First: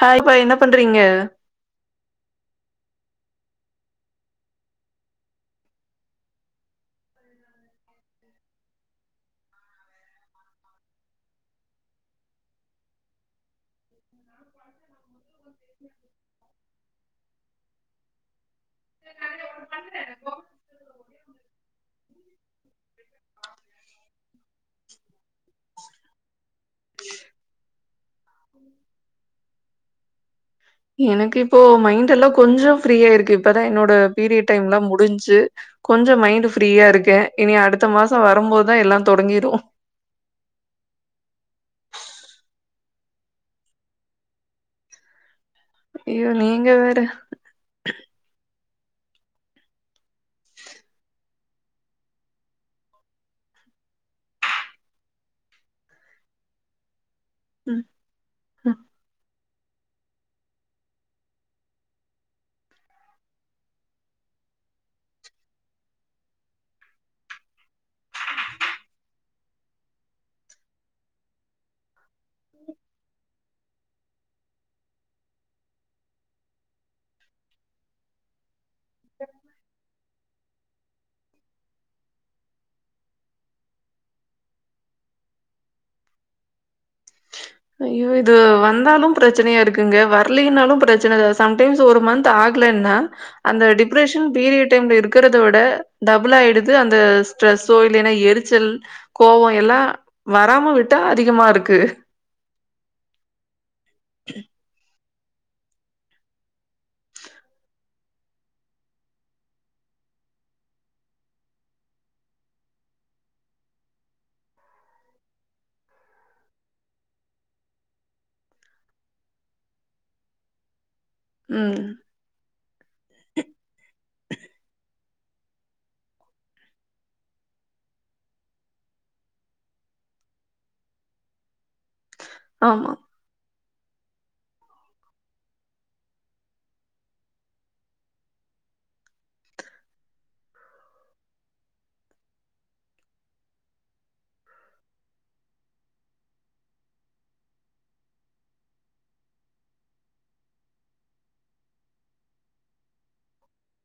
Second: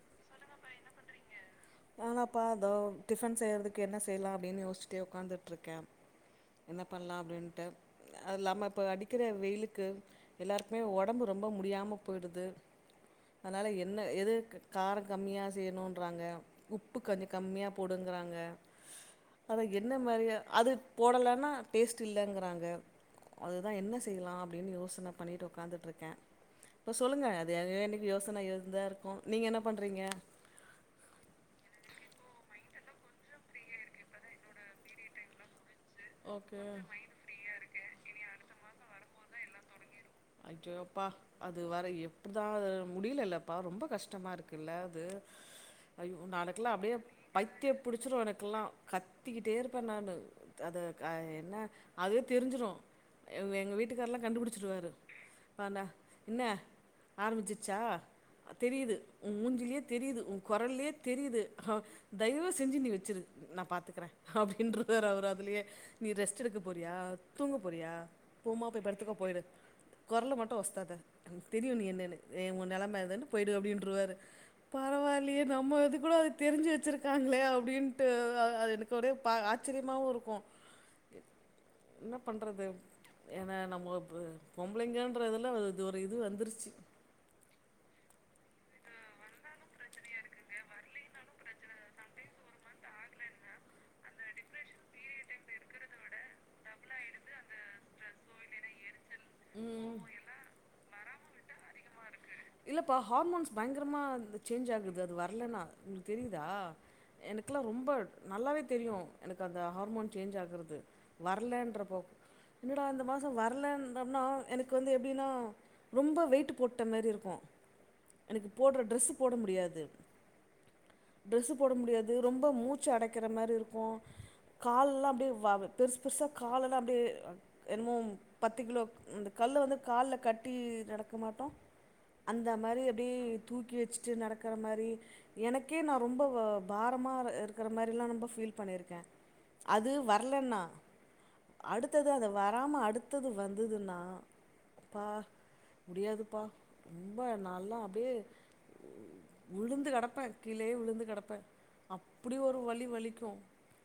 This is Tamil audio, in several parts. ஹாய் இப்ப என்ன பண்றிங்க நானாப்பா இதோ டிஃபன் செய்யறதுக்கு என்ன செய்லா அப்டின்னு யோசிச்சுட்டே உக்காந்துட்டு இருக்க என்ன பண்லா அப்டின்ட்டு அதுல்லாம இப்ப அடிக்கிற வெயிலுக்கு எல்லாருக்குமே ஒடம்பு ரொம்ப முடியாம போயிடுது அதனால என்ன எது கார கம்மியா செய்யணுன்றாங்க உப்பு கொஞ்ச கம்மியா போடுங்றாங்க அத என்ன மாரியா அது போடலன்னா டேஸ்ட் இல்லங்றாங்க அதுதா என்ன செய்யலா அப்டின்னு யோசன பண்ணிட்டு ஒக்காந்துட்ருக்கே இப்ப சொல்லுங்க அது ஏனிங் யோசன இருந்துதா இருக்கு நீங்க என்ன பண்றிங்க எனக்கு இப்போ மைண்ட் எல்லா கொஞ்ச ஃப்ரீயா இருக்கு இப்பதா என்னோட பீரியட் டைம்லா முடிஞ்சு கொஞ்ச மைண்ட் ஓகே ஃப்ரீயா இருக்க இனி அடுத்த மாச வரும்போதுதா எல்லா தொடங்கிரு ஐயோ அப்பா அது வர எப்பிடிதா முடியலல்லப்பா ரொம்ப கஷ்டமா இருக்குல்ல அது ஐயோ நா நீங்க எனக்குலா அப்டியே வேற பைத்தியம் புடிச்சிடு எனக்கெல்லா கத்திகிட்டே இருப்ப நானு அத க என்ன அதுவே தெரிஞ்சிரு எங் எங்க வீட்டுக்காரலா கண்டுபிடிச்சுருவாரு பண்ண என்ன ஆரம்பிச்சிருச்சா ம் ம் தெரியுது உ மூஞ்சிலயே தெரியுது உ கொரல்லயே தெரியுது அ தயவு செஞ்சு நீ வச்சிரு நா பாத்துக்ற அப்டின்ருவாரு அவரு அதுலயே நீ ரெஸ்ட் எடுக்க போறியா தூங்க போறியா போமா போய்படுத்துக்க போயிடு கொரல மட்டு ஒஸத்தாதா எனக்கு தெரியும் நீ என்னென்னு ஏ உங்க நெலமை இருந்துன்னு போய்டு அப்டின்ருவாரு பரவால்லையே நம்ம இது கூட அது தெரிஞ்சு வச்சுருக்காங்ளே அப்டின்ட்டு அ அது எனக் கு ஒரே ப ஆச்சரியமாவு இருக் கு என்ன பண்றது ஏனா நம்ம இப்ப பொம் பளைங்கன்ற இதுல இது ஒரு இது வந்துருச்சு ஐயோ இது வந்தாலு பிரச்சனையா இருக்குங்க வரலீன்னாலு பிரச்சன சம்டைம்ஸ் ஒரு மந்த் ஆகலன்னா அந்த டிப்ரஷன் பீரியட் டைம்ல இருக்கிறத விட டபுள் ஆயிடுது அந்த ஸ்ட்ரெஸ்ஸோ இல்லைன்னா எரிச்சல் கோவோ எல்லா வராம விட்டா அதிகமா இருக்கு இல்லப்பா ஹார்மோன்ஸ் பயங்கரமா அது சேஞ்ச் ஆகு து அது வரலனா உங்களுக்கு தெரியுதா எனக்குல்லா ரொம்ப நல்லாவே தெரியு எனக்கு அந்த ஹார்மோன் சேஞ்ச் ஆகுறது வரலன்ட்றபோ என்னடா இந்த மாசோ வரலனா எனக்கு வந்து எப்படின்னா ரொம்ப வெயிட் போட்ட மாரி இரு க்கு எனக்கு போட்ற டிரஸு போட முடியாது டிரெஸு போட ம் முடியாது, ரொம்ப மூச்சு அடைக்கிற மாரி இருக்கு கால்லா அப்டியே வ பெருசு பெருசா காலெல்லா அப்டியே என்னமோ பத்து கிலோ இந்த கல்ல வந்து கால்ல கட்டி நடக்க மாட்டோ அந்த மாரி ஆமா. அப்டி தூக்கி வெச்சுட்டு நடக்கிற மாரி எனக்கே நா ரொம்ப ப பாரமா இ இருக்கிற மாரிலா ரொம்ப ஃபீல் பண்ணிருக்க அது வரலன்னா அடுத்தது அத வராம அடுத்தது வந்துதுன்னா அப்பா முடியாதுப்பா ரொம்ப நாலா அப்டியே விழுந்து கெடப்ப கீழயே விழுந்து கெடப்ப அப்பிடி ஒரு வலி வலிக்கு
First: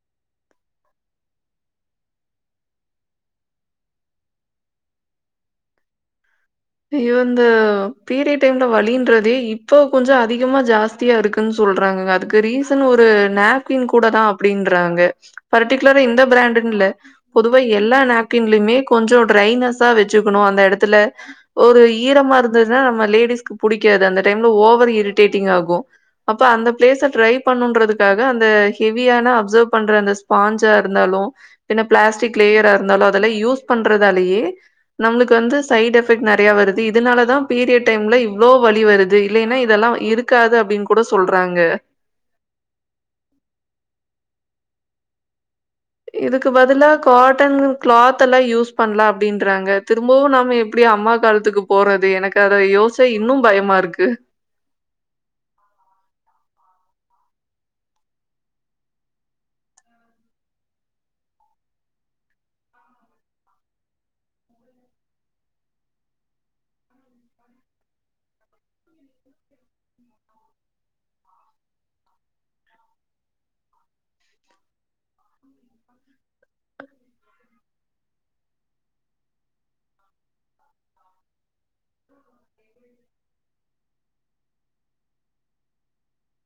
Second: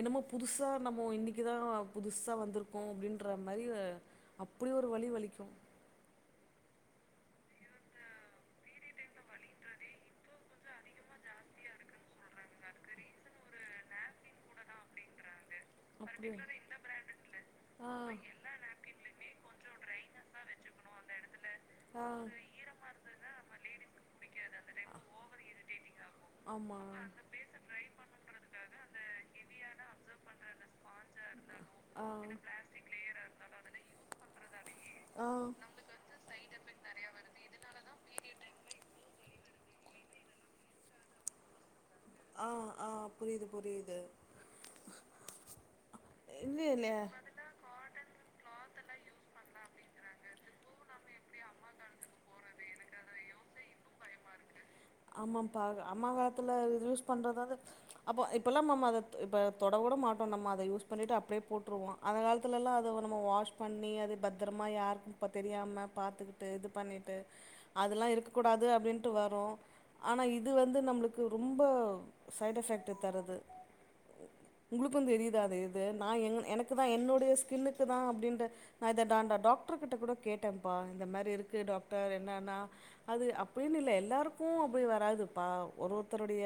என்னமோ புதுசா நம்ம இன்னைக்குதா புதுசா வந்துருக்கோ அப்டின்ற மாரி அப்புடி ஒரு வலி வலிக்கு இ இந்த பீரியட் டைம்ல வலின்றதே இப்ப கொஞ்ச அதிகமா ஜாஸ்தியா இருக்குன் சொல்றாங்க அதுக்கு ரீசன் ஒரு நாப்கின் கூடதா அப்டின்றாங்க பர்டிகுலரா இந்த பிராண்டுன் அப்படியா இல்ல பொதுவா ஆ எல்லா நேப்கின்லயுமே கொஞ்ச ட்ரைனஸ் ஆ வெச்சுக்கணு அந்த எடத்துல ஒரு ஆ ஈரமா இருந்ததுனா நம்ம லேடிஸ்க்கு புடிக்காது அந்த டைம்ல ஓவர் இரிட்டேட்டிங் ஆகு அப்ப அந்த ஆமா பிளேஸ ட்ரை பண்ணுன்றதுக்காக அந்த ஹெவியான அப்சர்வ் பண்ற அந்த ஸ்பாஞ்சா இருந்தாலு பின்ன ஆ பிளாஸ்டிக் லேயரா இருந்தாலு அதெல்லா யூஸ் பண்றதாலேயே நம்ளுக்கு வந்து ஆ சைட் எஃப நெறைய வருது இதனாலதா பீரியட் டைம்ல இவ்வளே வலி வருது இல்லைன்னா இதெல்லா இருக்காது அப்டின்னு கூட சொல்றாங்க ஆஹ் ஆஹ் புரியுது புரியுது இதுக்கு இல்ல பதிலா இல்ல காட்டன் கிளாத் எல்லா யூஸ் பண்ணலா அப்படின்றாங்க திரும்பவு நாம எப்டி அம்மா காலத்து த்துக்கு போறது எனக்கு அத யோஸ்ச்சா இன்னு பயமா இருக்கு ஆமாபா அம்மா காலத்துல யூஸ் பண்றதுத அப்போ இப்பேல்லா அத இப்ப தொட கூட மாட்டோ நம்ம அத யூஸ் பண்ணிட்டு அப்படியே போட்டுருவோ அந்த காலத்துல எல்லா அத நம்ம வாஷ் பண்ணி அது பத்திரமா யாருக்கு இப்ப தெரியாம பாத்துக்கிட்டு இது பண்ணிட்டு அதெல்லா இருக்க கூடாது அப்படின்ட்டு வரு ஆனா இது வந்து நம்மளுக்கு ரொம்ப சைடு் எஃபெக்ட்டு தருது உங்களுக்கு தெரியுதா அது இது நா எனக்கு தா என்னுடைய ஸ்கின்னுக்கு தா அப்படின்ற நா இத டாண் டாக்டரு கிட்ட கூட கேட்டன்ப்பா இந்த மாரி இருக்கு டாக்டர் என்னன்னா அது அப்படின்னு இல்ல எல்லாருக்கு போய் வராதுப்பா ஒருத்தருடைய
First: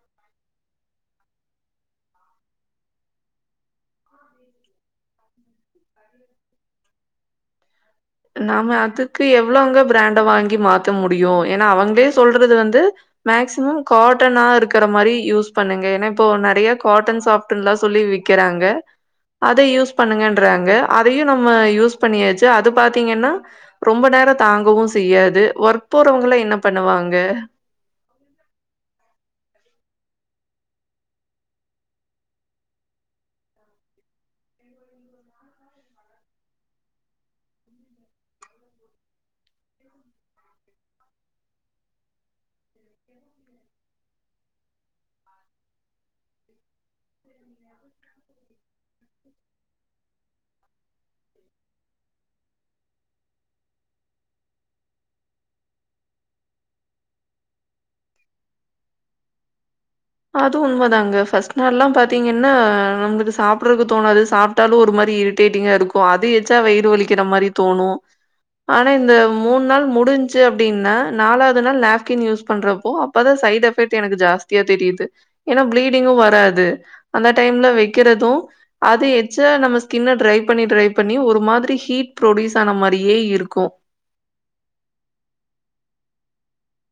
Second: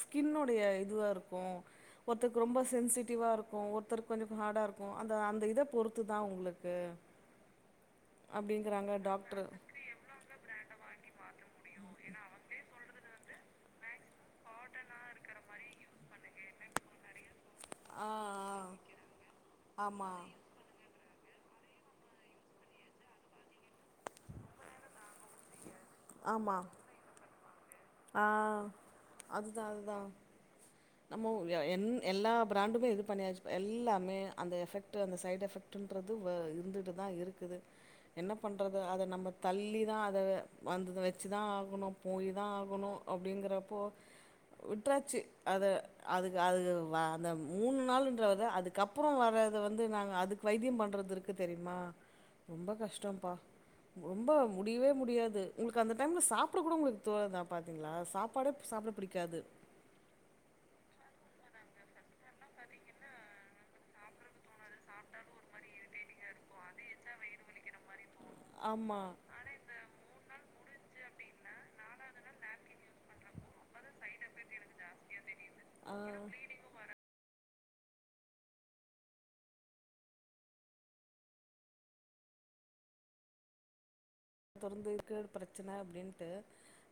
ஸ்கினுடைய இதுவா இருக்கு ஒருத்தக்கு ரொம்ப சென்சிடிவா இருக்கு ஒருத்த கொஞ்ச ஹார்டா இருக்கு இத பொருத்து தா அவுங்களுக்கு நாம அப்டிங்கிறாங்க அதுக்கு டாக்டர் எவ்வளோங்க பிராண்ட வாங்கி மாத்த முடியும்? ஏன்னா, அவங்களே சொல்றது வந்து மேக்சிமம் காட்டனா இருக் ங்ற மாரி யூஸ் பண்ணுங்க ஏன்னா இப்போ நிறைய காட்டன் சாப் சொல்லி ஆ விக்கிறாங்க அத யூஸ் ஆமாம் பண்ணுங்கன்றாங்க அதையு நம்ம யூஸ் பண்ணியாச்சு அது பாத்தீங்கன்னா ரொம்ப நேர தாங்கவு செய்யாது வெர்க் போறவங்களா என்ன பண்ணுவாங்க ஆஹ் அத் அது த நம்மே எ எல்லா பிராண்டுமே இது பண்ணியாச்சு எல்லாமே அந்த எஃபெக்ட் அந்த சைடு் எஃபெக்ட்ன்றது இருந்துட்டுதா இருக்குது என்ன பண்றது அதை நம்ம தள்ளிதா அதந்து வச்சுதா ஆகணும் போய் தான் ஆகணு அப்படிங்கறப்போ விட்டாச்சு அத அதுக்கு அது வ அந்த மூணு நாளுன்றத அதுக்கப்புற வரத வந்து நாங்க அதுக்கு வைத்திய பண்ணுறது இருக்கு தெரியுமா ரொம்ப கஷ்டம்ப்பா ரொம்ப முடியவே முடியாது உங்களுக்கு அந்த டைம்ல சாப்பிட கூட உங்களுக்கு தோணுதா பார்த்தீங்களா சாப்பாடே சாப்பிட பிடிக்காது அது உண்ம தாங்க ஃபர்ஸ்ட் நாள் எல்லா பாத்தீங்கன்னா நம சாப்பிறக்கு தோணாது சாப்பிட்டாலு ஒரு மாரி இரிட்டேட்டிங்கா இருக்கு அது ஏச்சா வயிறு வலிக்கிற மாரி தோணு ஆனா ஆமா இந்த மூணு நாள் முடிஞ்சு அப்டி னா நாலாவது நாள் நாப்கின் யூஸ் பண்றப்போ அப்பதா சைட் எபெக்ட் எனக்கு ஜாஸ்தியா தெரியுது ஏன்னா பிளீடிங்கு வராது அந் டைம்ல வைக்கிறது அது எச்சா நம்ம ஸ்கின ட்ரை பண்ணி ட்ரை பண்ணி ஒரு மாதிரி ஹீட் ப்ரொடியூஸ் ஆன மாரியே இருக்கு திறந்துக்கு பிரச்சன அப்டின்ட்டு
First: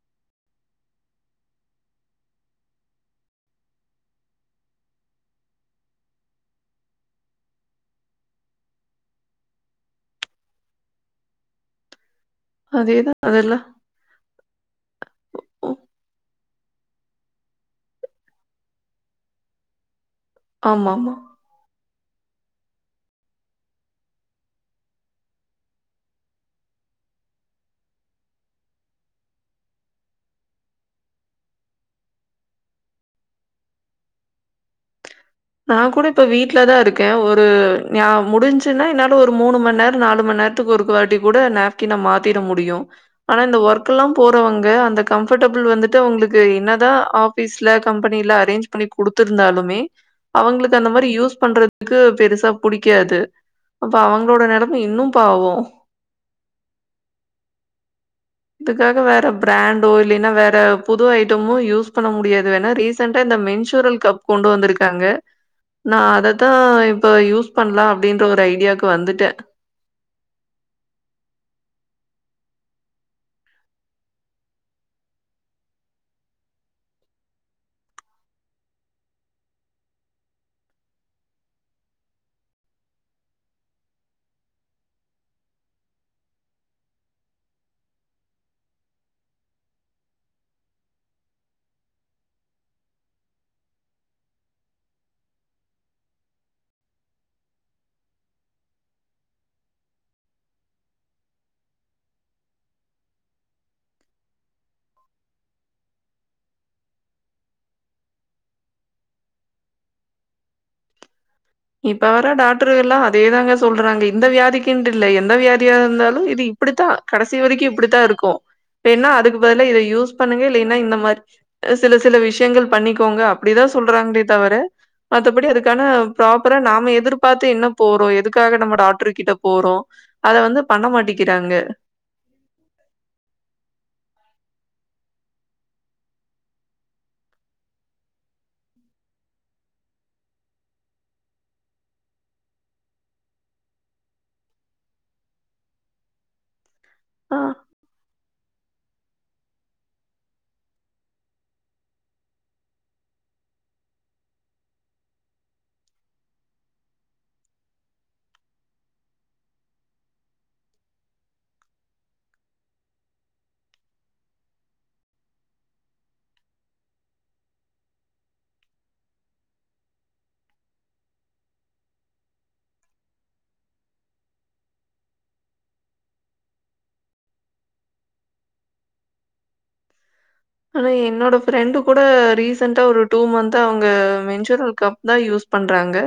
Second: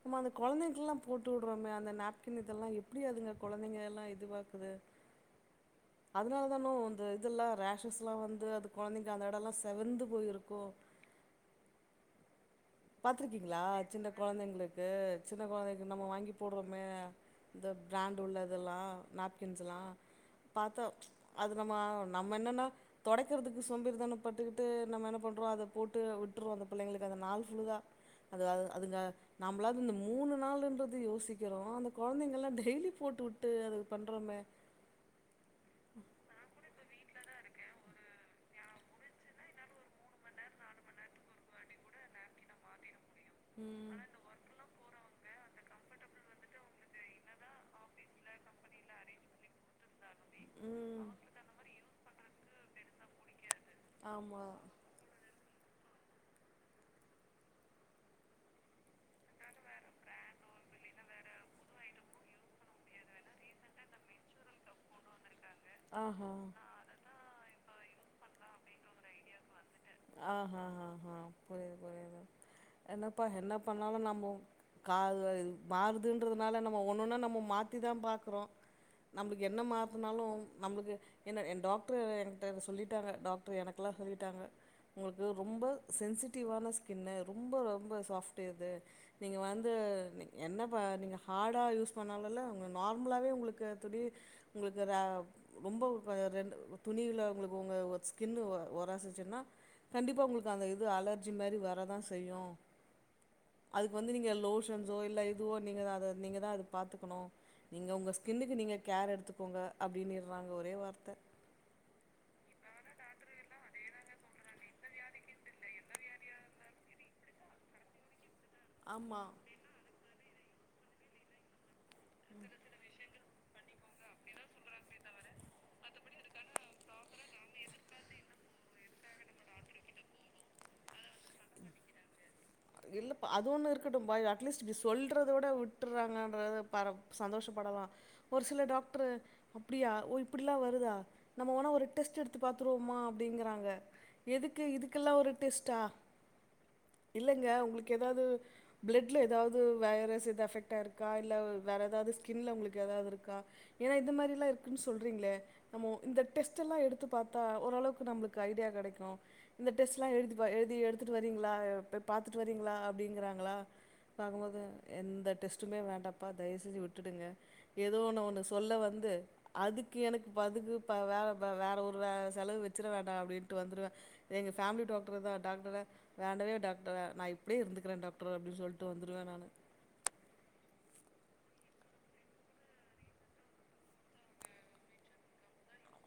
நம்ம அந்த குழந்தைங்ல்லா போட்டு விடுறோமே அந்த நாப்கின் இதெல்லா எப்டி அதுங்க குழந்தைங்க எல்லா இதுவாக்குது அதனாலதானே அந்த இதெல்லா ரேஷஸ்லா வந்து அது குழந்தைங்க அந்த எட எல்லா செவந்து போயிருக்கோ அதேதான் பாத்திருக்கீங்களா அதெல்லாம். சின்ன குழந்தைங்களுக்கு சின்ன ஓ! குழந்தைளுக்கு நம்ம வாங்கி போடுறோமே இந்த பிராண்டு் உள்ளதெல்லாம் நாப்கின்ஸ்லாம் பாத்தா ஆமாமா. அது நம்ம நம்ம என்னன்ன தொடக்கிறதுக்கு சோம்பேறித்தன பட்டுக்கிட்டு நம்ம என்ன பண்றோம் அதை போட்டு விட்டுறோம் அந்த பிள்ளைங்களுக்கு அந்த நால த அதுங்க நம்மளாவது இந்த மூணு நாள்ன்றது யோசிக்கிறோம் அந்த குழந்தைங்கல்லாம் டெய்லி போட்டு விட்டு அது பண்றோமே நான் கூட இப்ப வீட்ல தான் இருக் ன் ஒரு ந முடிஞ்சுன்னா என்னால ஒரு மூணு மணி நேரம் நாலு மணி நேரத்துக்கு ஒரு வாட்டி கூட நாப்கின மாத்திட முடியு ஆனா இந்த ஒர்க் ம் எல்லாபோறவங்க அந்த கம்ப கபர்டபுள் வந்துட்டு அவங்களுக்கு என்னதான் ஆபீஸ்ல கம்பெனில அரேஞ்ச் பண்ணி கொடுத்தருந்தாலுமே அவங்களுக்கு அந்த ம் மாதிரி யூஸ் பண்றதுக்கு பெருச புடிக்காது அப்ப அவங்களோட ஆமா நிலைமை இன்னும் பாவோம் இதுக்காக வேற பிராண்டோ இல்லைன்னா வேற புது ஐட்டமும் யூஸ் பண்ண முடியாது வேணா ரீசன்டா இந்த மென்சூரல் கப் கொண்டு வந்திருக்காங்க நா ஆஹா அததா இப்ப யூஸ் பண்லா அப்டின்ற ஒரு ஐடியாக்கு வந்துட்டே ஆஹா ஹாஹா புரியுது புரியுது என்னப்பா என்ன பண்ணாலு நம்மொ காவ் ஆ மாறுதுன்றதுனால நம்ம ஒண்ணொன்னா நம்ம மாத்திதா பாக்குறோ நம்ளுக்கு என்ன மாத்துனாலு நம்ளுக்கு என்ன டாக்ட்ரு என்ட்ட இத சொல்லிட்டாங்க டாக்ட்ரு எனக்குலா சொல்லிட்டாங்க உங்கள்க்கு ரொம்ப சென்சிட்டிவ்வான ஸ்கின்னு ரொம்ப ரொம்ப சாஃப்ட்டு இது நீங்க வந்து என்ன ப நீங்க ஹார்டா யூஸ் பண்ணாலல்ல உங்க நார்மலாவே உங்களுக்கு துணி உங்களுக்கு ர ரொம்ப ரெண்டு துணில உங்களுக்கு உங்க ஸ்கின் ஒராசுச்சின்னா கண்டிப்பா உங்களுக்கு அந்த இது அலர்ஜி மாரி வரதா செய்யு அதுக்கு வந்து நீங்க லோஷன்ஸோ இல்லை இதுவோ நீங்க அத நீங்க தா அத பாத்துக்கணு நீங்க உங்க ஸ்கின்னுக்கு நீங்க கேர் எடுத்துக்கோங்க அப்டின்னிற்றாங்க ஒரே வார்த்த இப்ப வர டாக்டரு எல்லா அதேதாங்க சொல்றாங்க இந்த வியாதிக்கின்ட் இல்ல எந்த வியாதியா இருந்தாலு இது இப்டித்தா கடைசி வரைக்கு இப்டித்தா இருக்கு இப்ப என்னா ஆமா அதுக்கு பதுலா இத யூஸ் பண்ணுங்க இல்லைனா இந்த மார் சில சில விஷயங்கள் பண்ணிக்கோங்க அப்டீதா சொல்றாங்ளே தவர மத்தபடி அதுக்கான ப்ராப்பரா நாம எதிர்பார்த்து என்ன போறோ எதுக்காக நம்ம டாக்ருகிட்ட போறோ அத வந்து பண்ண மாட்டிக்கிறாங்க இல்லப்ப அது ஒண்ணு இருக்கட்டும் பா இது அட்லீஸ் டிஸ் சொல்றத விட விட்டுர்றாங்கன்றத பர சந்தோஷப்படலா ஒரு சில டாக்ட்ரு அப்டியா ஓ இப்பிட்லா வருதா நம்மவோனா ஒரு டெஸ்ட் எடுத்து பாத்துருவோமா அப்டிங்குறாங்க எதுக்கு இதுக்கெல்லா ஒரு டெஸ்டா ஆ இல்லங்க உங்களுக் எதாவது பிளட்ல ஏதாவது வைரஸ் எது அஃபெக்டாய்ருக்கா இல்ல வேற எதாவது ஸ்கின்ல உங்களுக்கு ஏதாவது இருக்கா ஏனா இந்த மாரிலா இருக்குன் சொல்றிங்ளே நமொ இந்த டெஸ்ட்டெல்லாம் எடுத்து பாத்தா ஓளவுக்கு நம்ளுக்கு ஐடியா கெடைக்கு இந்த டெஸ்ட்லா எடுத்துப்பா எழுதி எடுத்துட்டு வரிங்ளா அ வெப் பாத்துட்டு வரீங்ளா அப்டிங்குறாங்களா பாக்கும்போது எந்த டெஸ்ட்டுமே வேண்டாப்பா தயவு செஞ்சு விட்டுடுங்க ஏதோ ஒன்னு ஒன்னு சொல்ல வந்து அதுக்கு எனக்கு பதுக்கு ப வே வேற ஒரு வே செலவு வெச்சிட வேண்டா அப்டின்ட்டு வந்துருவே எங்க ஃபேம்லி டாக்டரு தா டாக்டர வேண்டவே டாக்டர் ல நா இப்டியே இருந்துக்றே டாக்டரு அப்டின் சொல்லிட்டு வந்துருவே நானு அதா என்னோட ஃப்ரெண்டு கூட ரீசன்டா ஒரு டூ மந்த்த் அவங்க மென்சூரல் கப் தா யூஸ் பண்றாங்க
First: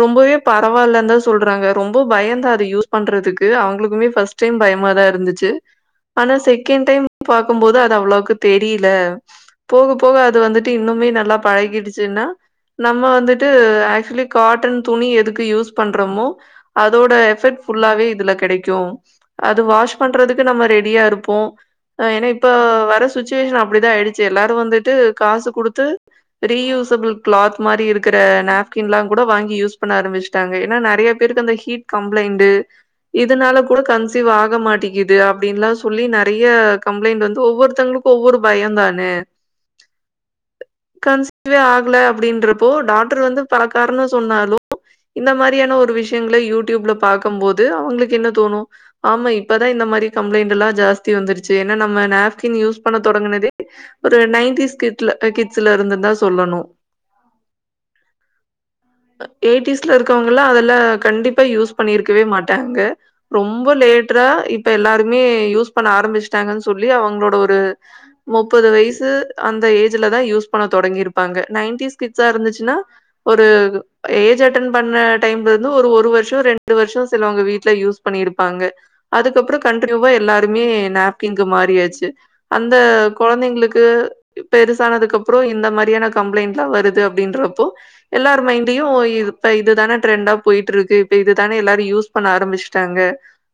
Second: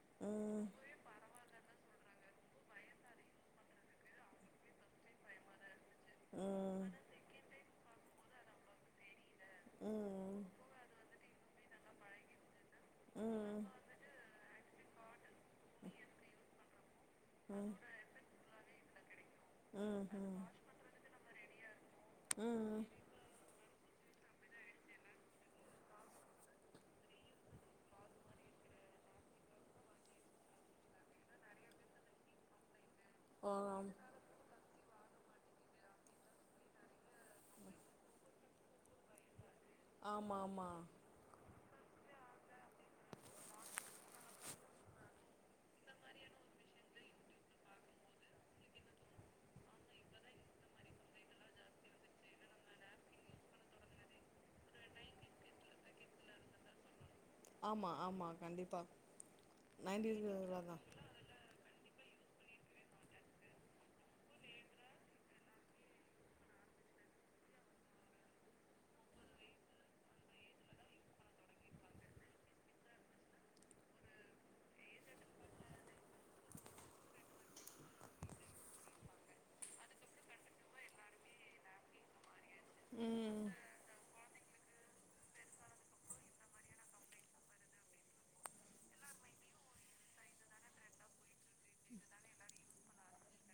ரொம்பவே ம் பரவாயில்லந்தா சொல்றாங்க ரொம்பொ பயநதா அத யூஸ் பண்றதுக்கு அவங்ளுக்குமே ஃபஸ்ட் டைம் பயமாதா இருந்துச்சு ஆனா ம் செக்கெண்ட் டைம் பாக்கும்போது அத் அவ்ளோக்கு தெரிய்ல போக போக அது ம் வந்துட்டு இன்னுமே நல்லா பழகிடுச்சுன்னா நம்ம வந்துட்டு ம் ஆக்சுலி காட் டன் துணி எதுக் கு யூஸ் பண்றமோ அதோட எஃபெக்ட் ஃபுல்லாவே இதுல கெடைக் க்யு அது வாஷ் ம் ம் பண்றதுக்கு நம்ம ரெடியா இருப்போ ஏனா இப்பொ ம் வர ட்டுவேஷன் அப்டிதா ஆயிடுச்சு எல்லாரு வந்துட்டு காசு குடுத்து ரீயூசபிள் கிளாத் மாரி இருக்குற நேப்கின்லா கூட வாங்கி யூஸ் பண்ண ஆரம்பிச்ட்டாங்க ஏனா நெறைய பேருக்கு அந்த ஹீட் கம்ப்ளைண்டு ஆ இதுனால கூட கன்சீவ் ஆக மாட்டி இது அப்டின்லா சொல்லி நெறைய கம்ப்ளைண்ட் வந்து ஒவ்வொருத்தங்ளுக் ஒவ்வொரு பயொந்தானே ஆமா ஆமா குல அப்டின்றப்போ டாக்டர் வந்து பல காரணொ சொன்னாலு இந்த மாரியான ஒரு விஷ்யங்ள யூடியூப்ல பாக்கம்போது அவுங்ளுக்கு என்ன தோணு ஆமா இப்பதா இந்த மாரி கம்ளைண்ட்டுல்லா ஜாஸ்தி வந்துருச்சு என்னா நம்ம நாப்கின் யூஸ் பண்ண தொடங்குனதே ஒரு நைன்டிஸ் கிட்ல கிட்ஸ்லருந்துன்தா சொல்லணு ஆமா ஆமா கண்டிப்பா எயிட்டிஸ்ல நைன்டி இருக்கவங்கல்லா அதெல்லா தான் கண்டிப்பா யூஸ் பண்ணிருக்கவே மாட் டாங்க ரொம்ப லேட்ரா இப்ப எல்லாருமே யூஸ் பண்ண ஆரம்மிச்டாங்கன் சொல்லி அவுங்ளோட ஒரு முப்பது வயசு அந்த ஏஜ்லதா யூஸ் பண்ண தொடங்கிருப்பாங்க நைன்டிஸ் கிட்ஸா இருந்துச்சுனா ஒரு ஏஜ் அட்டன் பண்ண டைம்லெந்து ஒரு ஒரு வருஷொ ரெண்டு வருஷொ சிலவங்க வீட்ல யூஸ் பண்ணிருப்பாங்க அதுக்கப்றோ கண்ட்னியூவா எல்லாருமே நாப்கின்கு மாறியாச்சு அந்த ம் கொழந்தைங்ளுக்கு பெருசானதுக்கப்றோ இந்த மாரியான கம்ப்ளைண்ட்லா வருது அப்டின்றப்போ எல்லார் மைண்டையு இப்ப இதுதான ட்ரெண்டா போயிட்ருக்கு இப்ப இது தானே எல்லாரு யூஸ் பண்ண ஆரம்பிச்ட்டாங்க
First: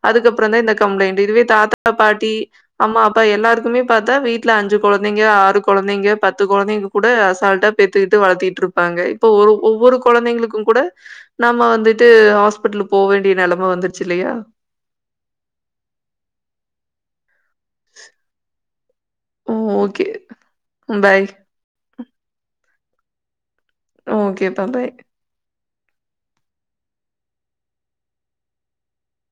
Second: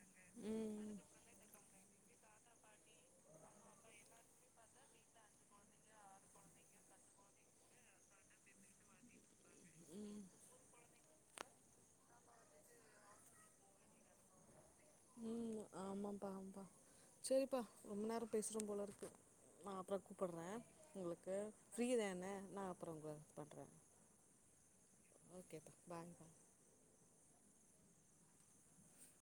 அதுக்கப்றந்தா இந்த ம் கம்ளைண்ட் இதுவே தாத்தா பாட்டி அம்மா அப்பா எல்லாருக்குமே பாத்தா வீட்ல அஞ்சு கொழந்தைங்க ஆறு கொழந்தைங்க பத்து கொழந்தைங்க கூட அசால்டா பெத்துக்கிட்டு வளத்திட்ருப்பாங்க இப்ப ஒரு ஒவ்வொரு கொழந்தைங்களுக்கு கூட நம்ம வந்துட்டு ஹாஸ்பிட்லு போ வேண்டிய நெலம வந்துருச்சு இல்லையா உம் ஆமாப்பா ஆம்பா செரிப்பா ரொம்ப நேரம் பேசுறம் போலருக் ஓ நா அப்ற ஓகே. கூப்புட்றே பாய். உங்ளுக்கு ஃப்ரீதான நா அப் அப்புறங்க ஓகேப்பா பாய் ஓகேப்பா பாய் பா